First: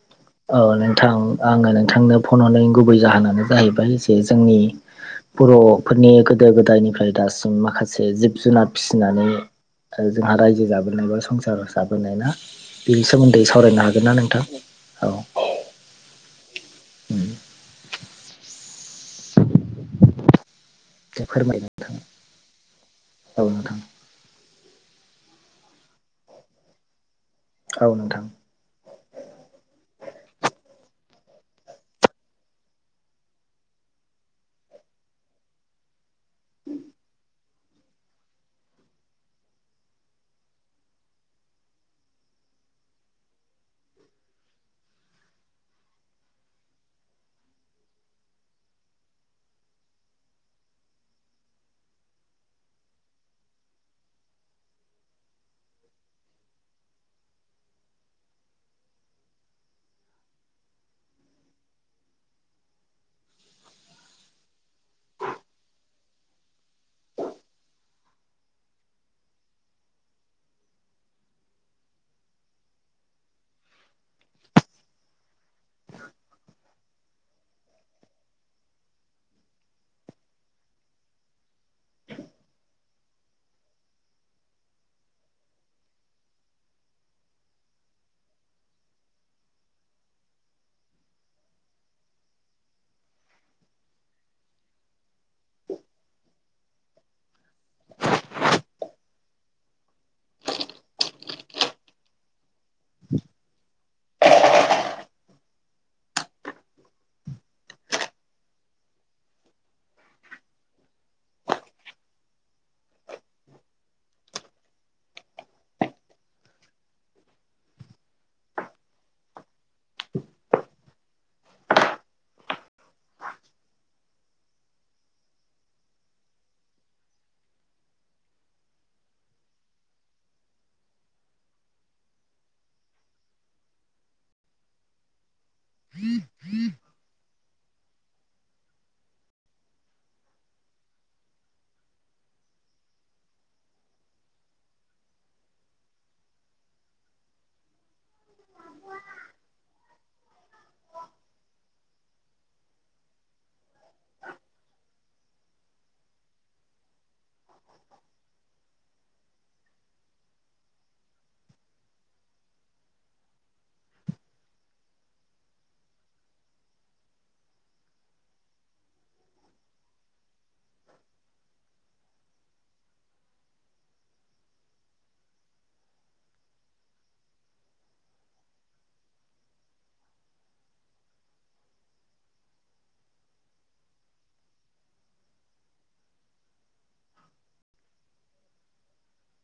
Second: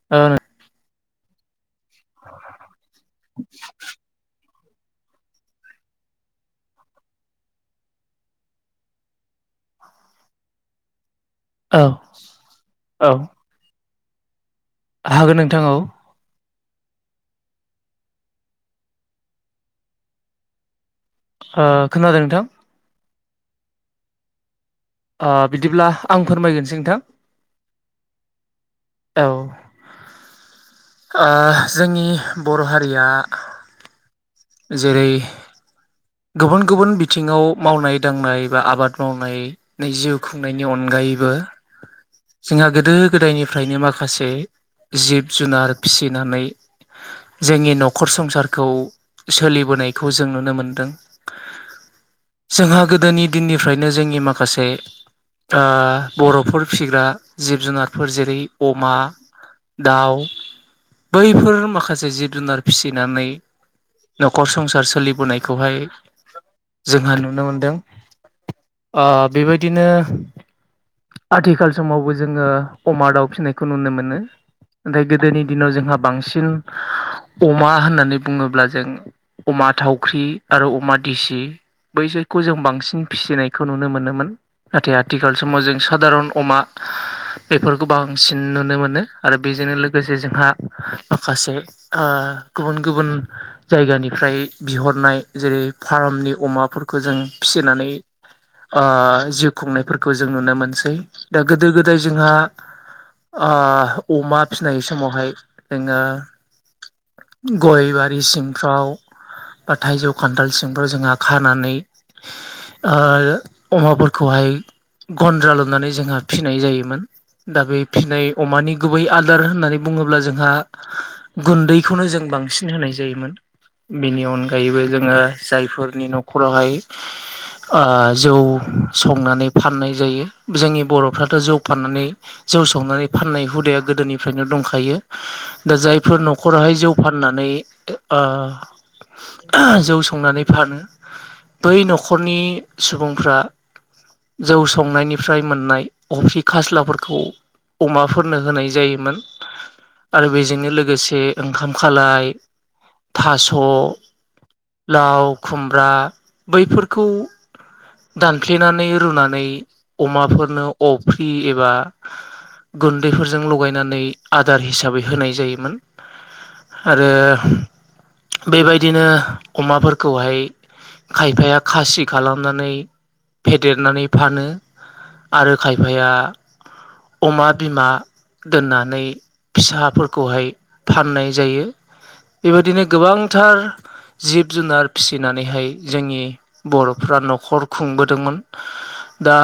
[unintelligible] औ नोंथां आङो नोंथांनो फन हरनायनि गुबै जाहोनानो जाहैबाय जे जोंनि बर'फोरनि गोदो गोदायनिफ्राय दासिम माखासे जिब जुनार फिसिनानै जोंहा रायजो जाबोनाय बा संसार औ जाबोनाय ना बेनि औ सोमोन्दै सावरायनो हागोन ना नोंथां हागोन नोंथां औ उम दे फोरमाय ओ नोंथां खोनादों नोंथां औ नोंथां बिदिब्ला आं फोरमायगोरसै नोंथां औ नोंथां औ जोंनि बर' हारिया जेरै गुबुन गुबुन बिथिङाव मावनाय दांनाय बा आबाद मावनाय नै जिउ खुंनायनि अनगायैबो जोंहा गोदो गोदायनिफ्रायनो माखासे जिब जुनार फिसिनानै जोंनि न'खर संसारखौ सोलिबोनायखौ जों नुनो मोनदों। जोंहा गोदोनि दिननिफ्रायनो जोंनि माखासे आ बर'फोर फिग्रा जिब जुनारफोर जेरै अमा दाउ बैफोर माखासे जिब जुनार फिसिनानै न'खर संसार सोलिबोनायखौहाय जोंहा नुनो मोनदों ओ बेबायदिनो आथिखाल समावबो जोङो अमा दाउ फिसिनायखौ नुनो मोनो। नाथाय गोदोनि दिनाव जोंहा बांसिन अमा होननानै बुङोब्ला जों अमा थावख्रि आरो अमा देसि बैसोखौ जों बांसिन फिसिनायखौ नुनो मोनोमोन। नाथाय आथिखाल समाव जों साादारन अमा बेफोरखौ बांसिन नुनो मोनो आरो बेजोंनो लोगोसे जोंहा माखासे आ गुबुन गुबुन जायगानिफ्राय बिहरनाय जेरै फार्मनि अमाफोरखौ जों फिसिनानै आ जिउ खुंनायफोरखौ जों नुनो मोनसै दा गोदो गोदाय जोंहा ओ अमा फिनाय समावहाय नोङो गयबारि सिं फ्राव बा थाइजौ खान्थाल सिंफ्राव जोंहा खानानै ओ अमाफोरखौहाय गन्द्रा लुनानै जोंहा फिनाय जायोमोन। दा बे फिनाय अमानि गुबै आदार होननानै बुङोब्ला जोंहा गुन्दैखौनो जों बांसिन होनाय जायोमोन। बेनि अनगायैबो जोङो जायफोरनि न'खरावहाय ओ जौ संनानै फाननाय जायो जोंनि बर'फ्राथ' जौ फाननानै जौ संनानै फाननाय हुदाया गोदोनिफ्रायनो दंखायो। दा जायफोर न'खरावहाय जौ फाननानै ओ जौ संनानै फानो बै न'खरनि सुबुंफ्रा जौ संनायनिफ्राय मोननाय अफ्रि खास्लाफोरखौ अमाफोरनो होनाय जायोमोन आरो बेजोंनो लोगोसे ओंखाम खालाय थास' लाव खुमब्रा बैफोरखौ दानफ्लेनानै रुनानै अमाफोरनो अफ्रि एबा गुन्दैफोरजों लगायनानै आदार हिसाबै होनाय जायोमोन। आरो बेबायदिनो अमाफोरखौहाय खायफाया खासि खालामनानै फेदेरनानै फानो। आरो खायफाया अमा बिमा दोननानै फिसाफोरखौहाय फाननाय जायो बेबायदिनो गोबांथार जिब जुनार फिसिनानैहाय जोंनि बर'फ्रा न'खर खुंबोदोंमोन। दा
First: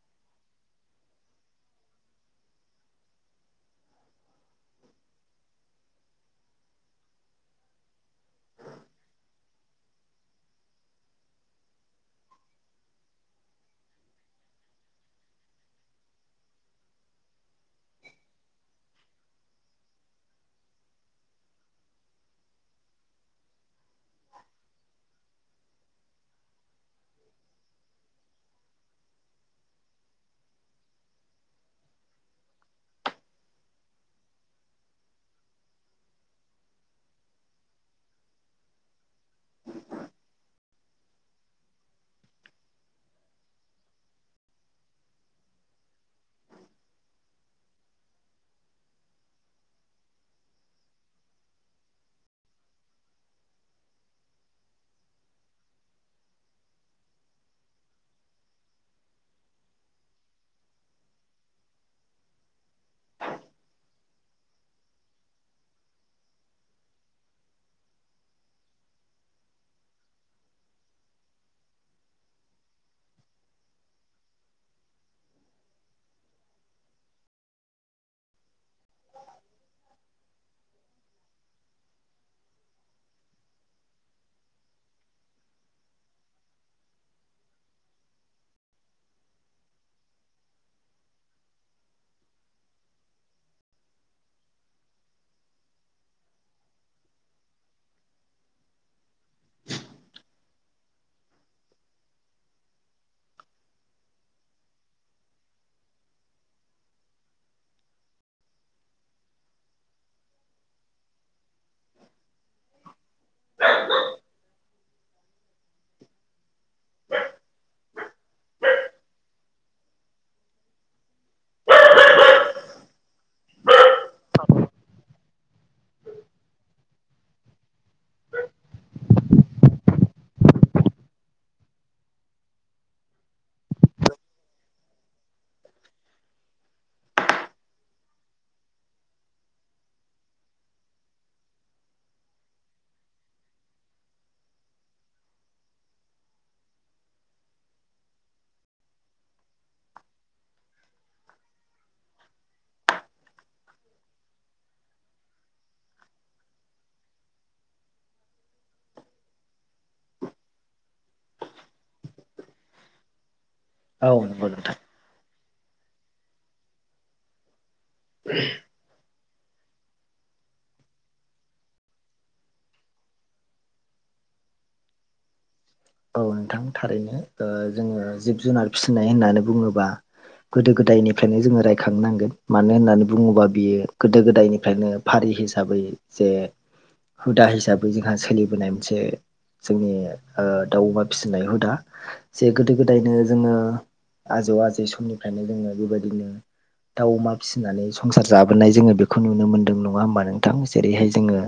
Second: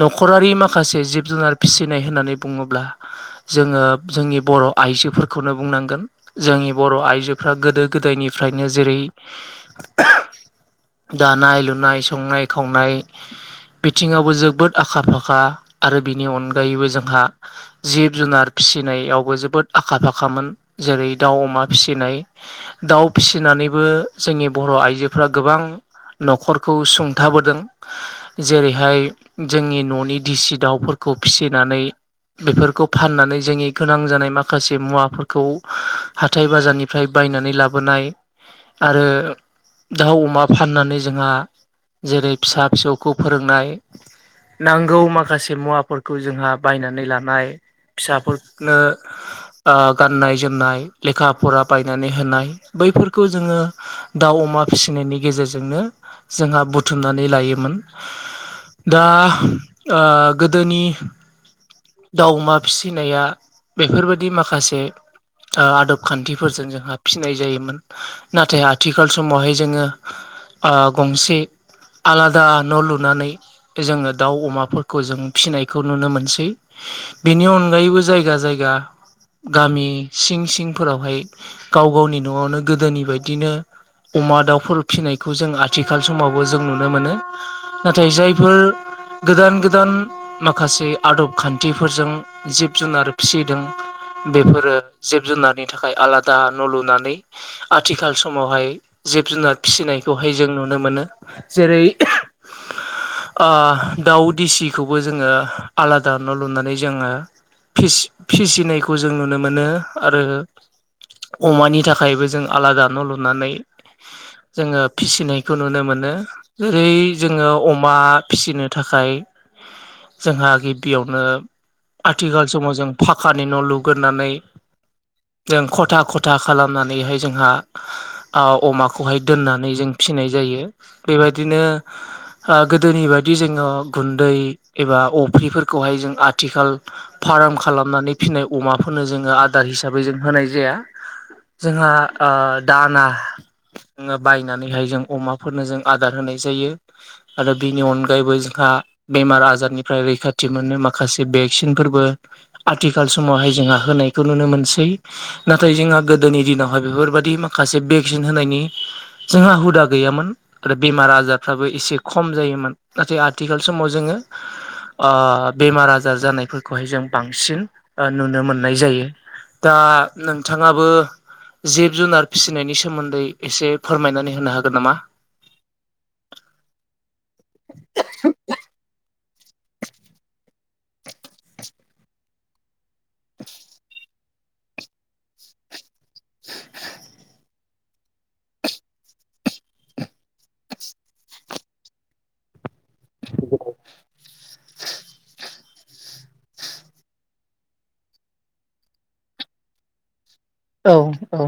न'खरारि माखासे जिब जुनार फिसिनाय होननानै बुङोब्ला जोङो जोंनि बर' आइजोफोरखौनो बुंनांगोन जोंनि बर' आइजोफ्रा गोद दो गोदायनिफ्रायनो जेरै दानाय लुनाय संनाय खावनाय बिथिङावबो जोबोद आखा फाखा आरो बिनि अनगायैबो जोंहा जिब जुनार फिसिनायावबो जोबोद आखा फाखामोन जेरै दाउ अमा फिसिनाय दाउ फिसिनानैबो जोंनि बर' आइजोफ्रा गोबां न'खरखौ सुंथाबोदों जेरैहाय जोंनि न'नि दिसि दाउफोरखौ फिसिनानै बेफोरखौ फाननानै जोंनि गोनां जानाय माखासे मुवाफोरखौ हाथाय बाजारनि ओमफ्राय बायनानै लाबोनाय आरो दाउ अमा फाननानै जोंहा जेरै फिसा फिसौखौ फोरोंनाय नांगौ माखासे मुवाफोरखौ जोंहा बायनानै लानाय फिसाफोरनो गाननाय जोमनाय लेखा फराब बायनानै होनाय बैफोरखौ जोङो दाउ अमा फिसिनायनि गेजेरजोंनो जोंहा बुथुमनानै लायोमोन दा गोदोनि दाउ अमा फिसिनाया बेफोरबायाददि माखासे आदब खान्थि फोरजों जोंहा फिसिनाय जायोमोन नाथाय आथिखाल समावहाय जोङो गंसे आलादा न' लुनानै जोङो दाउ अमाफोरखौ जों फिसिनायखौ नुनो मोनसै बेनि अनगायैबो जायगा जायगा गामि सिं सिंफोरावहाय गाव गावनि न'आवनो गोदोनि बायदिनो अमा दाउफोर फिसिनायखौ जों आथिखाल समावबो जों नुनो मोनो नाथाय जायफोर गोदान गोदान माखासे आदब खान्थिफोरजों जिब जुनार फिसिदों बेफोरो जिब जुनारनि थाखाय आलादा न' लुनानै आथिखाल समावहाय जिब जुनार फिसिनायखौहाय जों नुनो मोनो जेरै दाउ देसिखौबो जोङो आलादा न' लुनानै जोङो फिसिनायखौ जों नुनो मोनो आरो अमानि थाखायबो जों आलादा न' लुनानै जोङो फिसिनायखौ नुनो मोनो जेरै जोङो अमा फिसिनो थाखाय जोंहा गिबियावनो आथिखाल समाव जों फाखानि न' लुगोरनानै जों खथा खथा खालामनानैहाय जोंहा अमाखौहाय दोननानै जों फिनाय जायो बेबायदिनो गोदोनि बायदि जोङो गुन्दै एबा अफ्रिफोरखौहाय जों आथिखाल फार्म खालामनानै फिसिनाय अमाफोरनो जोङो आदार हिसाबै जों होनाय जाया जोंहा दाना बायनानैहाय जों अमाफोरनो जों आदार होनाय जायो आरो बिनि अनगायैबो जोंहा बेमार आजारनिफ्राय रैखाथि मोनो माखासे भेक्सिनफोरबो आथिखाल समावहाय जोंहा होनायखौ नुनो मोनसै नाथाय जोंहा गोदोनि दिनावहाय बेफोरबादि माखासे भेक्सिन होनायनि जोंहा हुदा गैयामोन आरो बेमार आजारफ्राबो एसे खम जायोमोन नाथाय आथिखाल समाव औ जोङो नंगौ नोंथां बेमार आजार जानायफोरखौहाय जों बांसिन नुनो मोननाय जायो दा नोंथाङाबो जिब जुनार फिसिनायनि सोमोन्दै एसे फोरमायनानै होनो हागोन नामा औ नोंथां थारैनो जोङो जिब जुनार फिसिनाय होननानै बुङोब्ला गोदो गोदायनिफ्रायनो जोङो रायखां नांगोन मानो होननानै बुङोबा बियो गोदो गोदायनिफ्रायनो फारि हिसाबै जे हुदा हिसाबै जोंहा सोलिबोनाय मोनसे जोंनि दाउ अमा फिसिनाय हुदा जे गोदो गोदायनो जोङो आजौ आजै समनिफ्रायनो जोङो बेबायदिनो दाउ अमा फिसिनानै संसार जाबोनाय जोङो बेखौ नुनो मोन्दों नङा होनोमबानो औ जेरैहाय जोङो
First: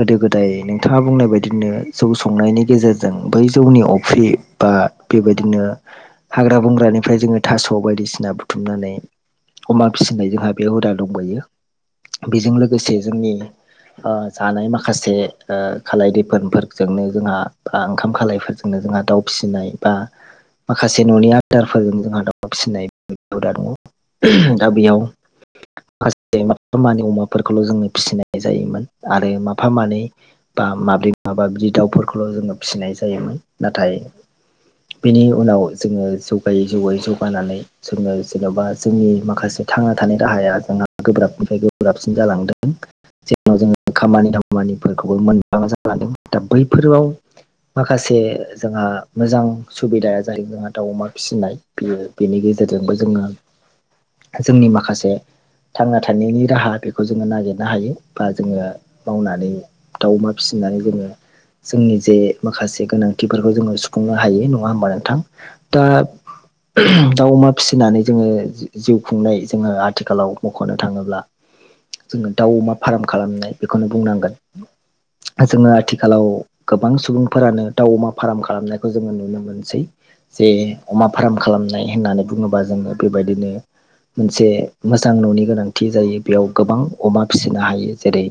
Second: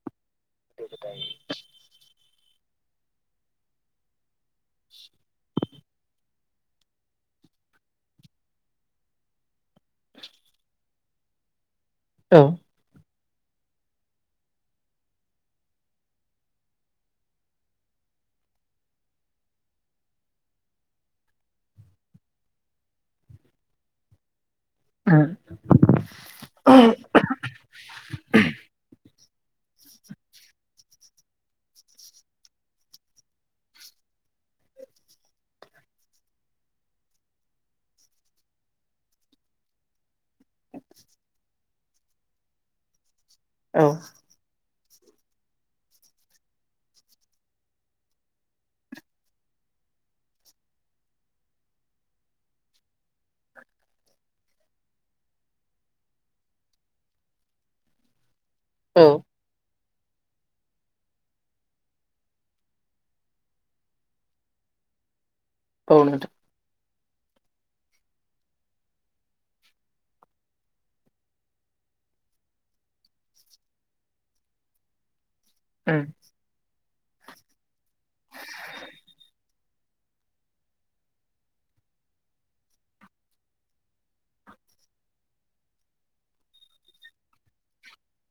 गोदो गोदाय नोंथाङा बुंनाय बायदिनो जौ संनायनि गेजेरजों बै जौनि अफ्रि बा बेबायदिनो हाग्रा बंग्रानिफ्राय जोङो थास' बायदिसिना बुथुमनानै अमा फिसिनाय जोंहा बे हुदा दंबयो औ बेजों लोगोसे जोंनि जानाय माखासे खालायदिफोरोनफोरजोंनो जोंहा ओंखाम खालायफोरजोंनो जोंहा दाउ फिसिनाय बा माखासे न'नि आदारफोरजों जोंहा दाउम फिसिनायरा दङ दा बेयाव माखासे म मानि अमाफोरखौल' जोङो फिसिनाय जायोमोन। आरो माफा मानै बा माब्रै माबा बिदि दाउफोरखौल' जोङो फिसिनाय जायोमोन नाथाय बेनि उनाव जोङो जौगायै जौगायै जौगानानै जोङो जेन'बा जोंनि माखासे थांना थानाय राहाया जोंहा गोब्राबनिफ्राय गोब्राबसिन जालांदों जोंनाव औ जोङो खामानि दामानिफोरखौबो मोनबाङा जाालांदों दा बैफोराव माखासे जोंहा मोजां सुबिदाया ज जादों जोंहा दाउ अमा फिसिनाय बियो बेनि गेजेरजोंबो जोङो जोंनि माखासे थांना थानायनि राहा बेखौ जोङो नागिरनो हायो बा जोङो औ मावनानै दाउ अमा फिसिनानै जोङो जोंनि जे माखासे गोनांथिफोरखौ जोङो सुफुंनो हायो नङा होमबा नोंथां दा औ दाउ अमा फिसिनानै जोङो जिउ खुंनाय जोङो आथिखालाव मख'नो थाङोब्ला जोङो दाउ अमा फार्म खालामनाय बेखौनो बुंनांगोन जोङो उम आथिखालाव गोबां सुबुंफोरानो दाउ अमा फार्म खालामनायखौ जोङो नुनो मोनसै। जे अमा फार्म खालामनाय होननानै बुङोबा जोङो बेबायदिनो मोनसे मोजां न'नि गोनांथि जायो बेयाव गोबां अमा फिसिनो हायो जेरै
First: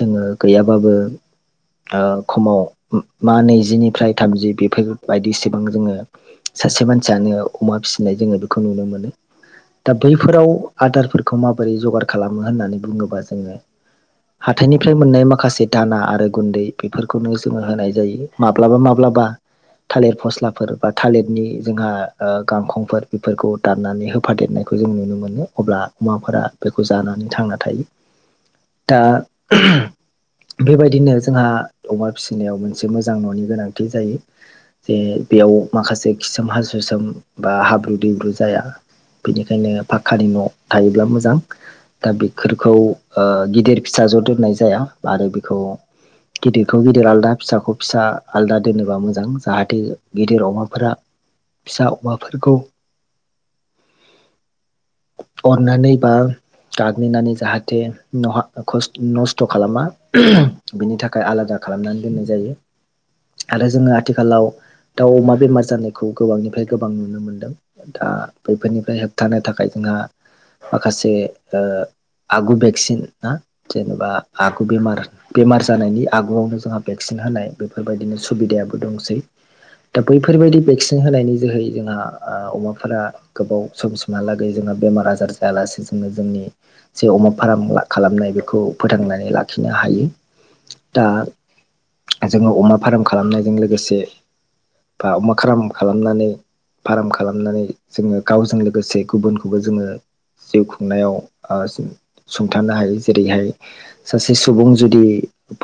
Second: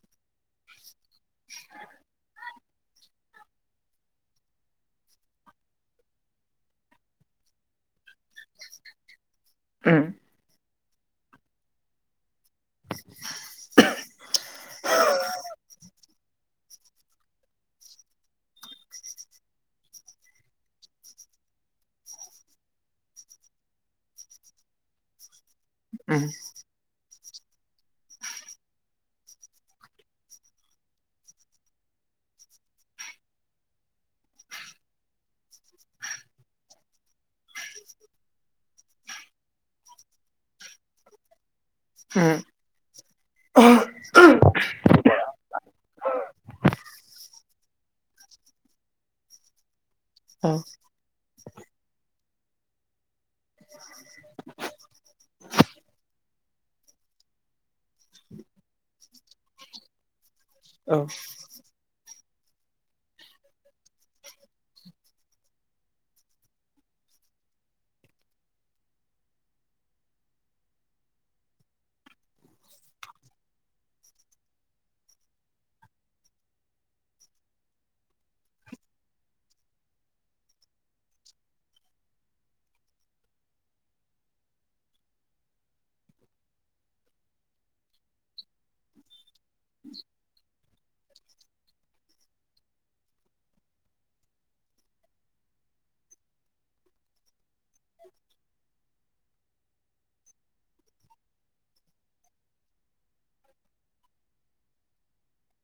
जोङो गैयाबाबो समाव मा नैजिनिफ्राय थामजि बेफोरबायदि सिबां जोङो सासे मानसियानो अमा फिसिनाय जोङो बेखौ नुनो मोनो दा उम बैफोराव आदारफोरखौ माबोरै जगार खालामो होननानै बुङोबा जोङो हाथाइनिफ्राय मोननाय माखासे दाना आरो गुन्दै बेफोरखौनो जोङो होनाय जायो माब्लाबा माब्लाबा थालिर फस्लाफोर बा थालिरनि जोंहा गांखंफोर बेफोरखौ दाननानै होफादेरनायखौ जों नुनो मोनो अब्ला उम अमाफोरा बेखौ जानानै थांना थायो। दा बेबायदिनो जोंहा अमा फिसिनायाव मोनसे मोजां न'नि गोनांथि जायो। जे बेयाव माखासे खिसोम हासु सोम बा हाब्रु दैब्रु जाया बेनिखायनो पाखक्कानि न' थायोब्ला मोजां दा बेफोरखौ उम गिदिर फिसा ज' दोननाय जाया आरो बेखौ गिदिरखौ गिदिर आलादा फिसाखौ फिसा आलादा दोनोबा मोजां जाहाथे गिदिर औ अमाफोरा फिसा औवाफोरखौ [inaudible] हरनानै बा गाग्लिनानै जाहाथे न खस्थ' नस्थ' खालामा बिनि औ थाखाय आलादा खालामनानै दोननाय जायो। आरो जोङो आथिखालाव दाउ अमा बेमार जानायखौ गोबांनिफ्राय गोबां नुनो मोनदों। दा बैफोरनिफ्राय होबथानो थाखाय जोंहा माखासे आगु भेक्सिन ना जेनेबा आगु बेम बेमार जानायनि आगुआवनो जोंहा भेक्सिन होनाय बेफोरबायदिनो सुबिदायाबो दंसै दा बैफोरबायदि भेक्सिन होनायनि जोहै जोंहा अमाफोरा गोबाव समसिमहालागै जोंहा बेमार आजार जायालासे जोङो जोंनि जे अमा फार्म खालामनाय बेखौ फोथांनानै लाखिनो हायो। दा जोङो अमा फार्म खालामनायजों लोगोसे बा अमा खाराम खालामनानै फार्म खालामनानै जोङो गावजों लोगोसे गुबुनखौबो जोङो जिउ खुंनायाव सुंथानो हायो जेरैहाय सासे सुबुं जुदि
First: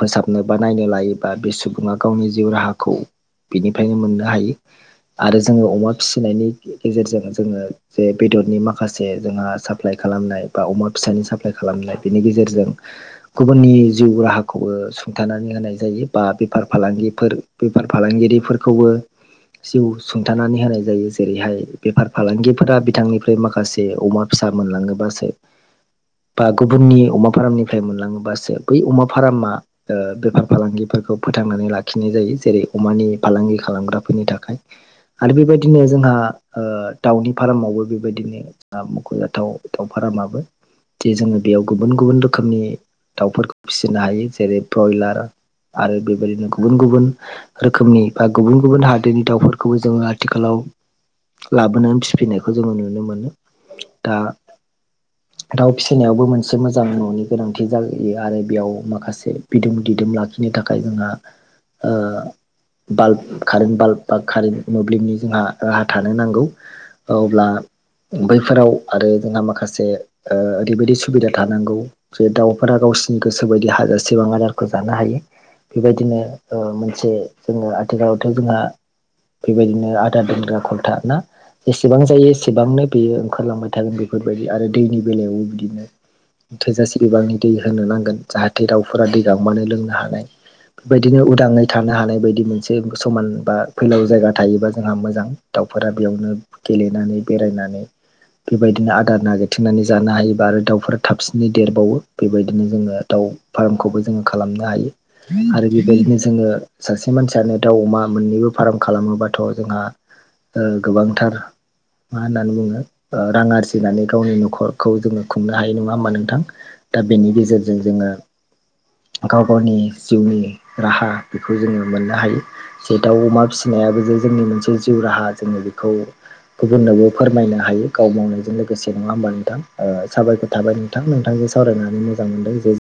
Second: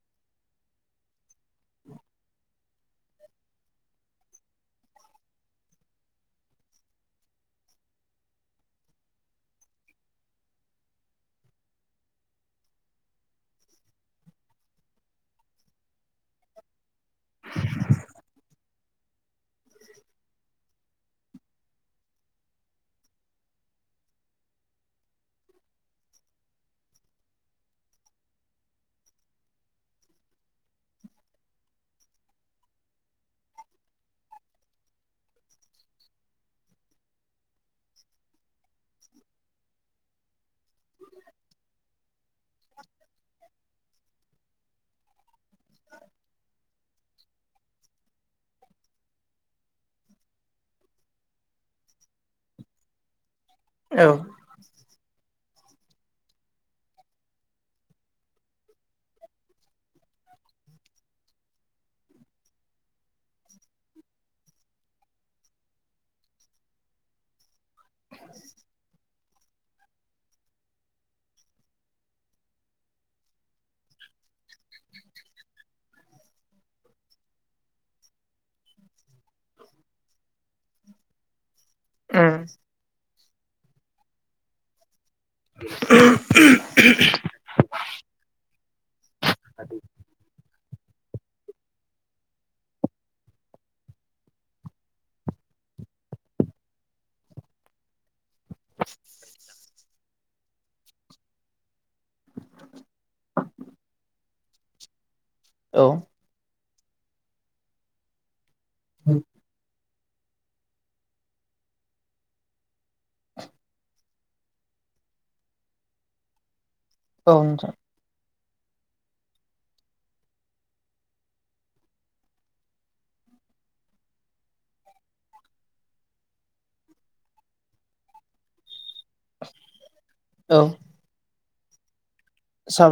फोसाबनो बा नायनो लायोबा बे सुबुङा गावनि जिउ राहाखौ बिनिफ्रायनो मोननो हायो। आरो जोङो अमा फिसिनायनि गेजेरजों जोङो जे बेदरनि माखासे जोंहा साफ साप्लाइ खालामनाय बा अमा फिसानि साप्लाइ खालामनाय बेनि गेजेरजों गुबुननि जिउ राहा खौबो सुंथानानै होनाय जायो बा बेफार फालांगिफोर बेफार फालांगिरिफोरखौबो जिउ सुंथानानै होनाय जायो जेरैहाय बेफार फालांगिफोरा बिथांनिफ्राय माखासे अमा फिसा मोनलाङोबासो बा गुबुननि अमा फार्मनिफ्राय मोनलाङोबासो बै अमा फारामा ओ बेफार फालांगिफोरखौ फोथांनानै लाखिनाय जायो जेरै अमानि फालांगि खालामग्राफोरनि थाखाय आरो बेबायदिनो जोंहा ओ दावनि फार्मावबो बेबायदिनो मख'जाथाव दाव फार्माबो जे जोङो बेयाव गुबुन गुबुन रोखोमनि दाउफोरखौ फिसिनो हायो जेरै ब्रयलार आरो बेबायदिनो गुबुन गुबुन रोखोमनि बा गुबुन गुबुन हादोरनि दाउफोरखौबो जोङो आथिखालाव लाबोनानै फिफिनायखौ जोङो नुनो मोनो औ दा दाउ फिसिनायावबो मोनसे मोजां न'नि गोनांथि जायो आरो बेयाव माखासे बिदुं दिदोम लाखिनो थाखाय जोंहा ओ बाल्ब कारेन्ट बाल्ब बा कारेन मोब्लिबनि जोंहा राहा थानो नांगौ अब्ला बैफोराव आरो जोंहा माखासे ओ ओरैबायदि सुबिदा थानांगौ जे दाउफोरा गावसि गोसोबायदि हाजारसेबां आदारखौ जानो हायो बेबायदिनो ओ मोनसे जोङो आथिखालावथ' जोंहा बेबायदिनो आदार दोनग्रा खलथा ना जेसेबां जायो उम एसेबांनो बेयो ओंखारलांबाय थागोन बेफोरबायदि आरो दैनि बेलायावबो बिदिनो थोजासे बिबांनि दै होनो नांगोन जाहाथे दावफोरा दै गांबानो लोंनो हानाय बेबायदिनो उदाङै थानो हानाय बायदि मोनसे समान बा फैलाव जायगा थायोबा जोंहा मोजां दाउफोरा बेयावनो गेलेनानै बेरायनानै बेबायदिनो आदार नागिरथेनानै जानो हायोबा आरो दाउफोरा थाबसिनै देरबावो बेबायदिनो जोङो दाउ फार्मखौबो जोङो खालामनो हायो आरो औ बेबायदिनो जों ङो सासे मानसियानो दाउ अमा मोननैबो फार्म खालामोबाथ' जोंहा ओ गोबांथार मा होननानै बुङो रां आरजिनानै गावनि न'खरखौ जोङो खुंनो हाय नङा होमा नोंथां। दा बेनि नोंथां गेजेरजों जोङो गाव गावनि जिउनि राहा बेखौ जोङो मोननो हायो। जे दाउ अमा फिसिनायाबो जे जोंनि मोनसे जिउ राहा जोङो बेखौ गुबुननोबो फोरमायनो हायो गाव मावनायजों लोगोसे नङा हब नोंथां। आ साबायखर औ थाबाय नोंथां नोंथांजों सावरायनानै मोजां मोनदों जे साबाय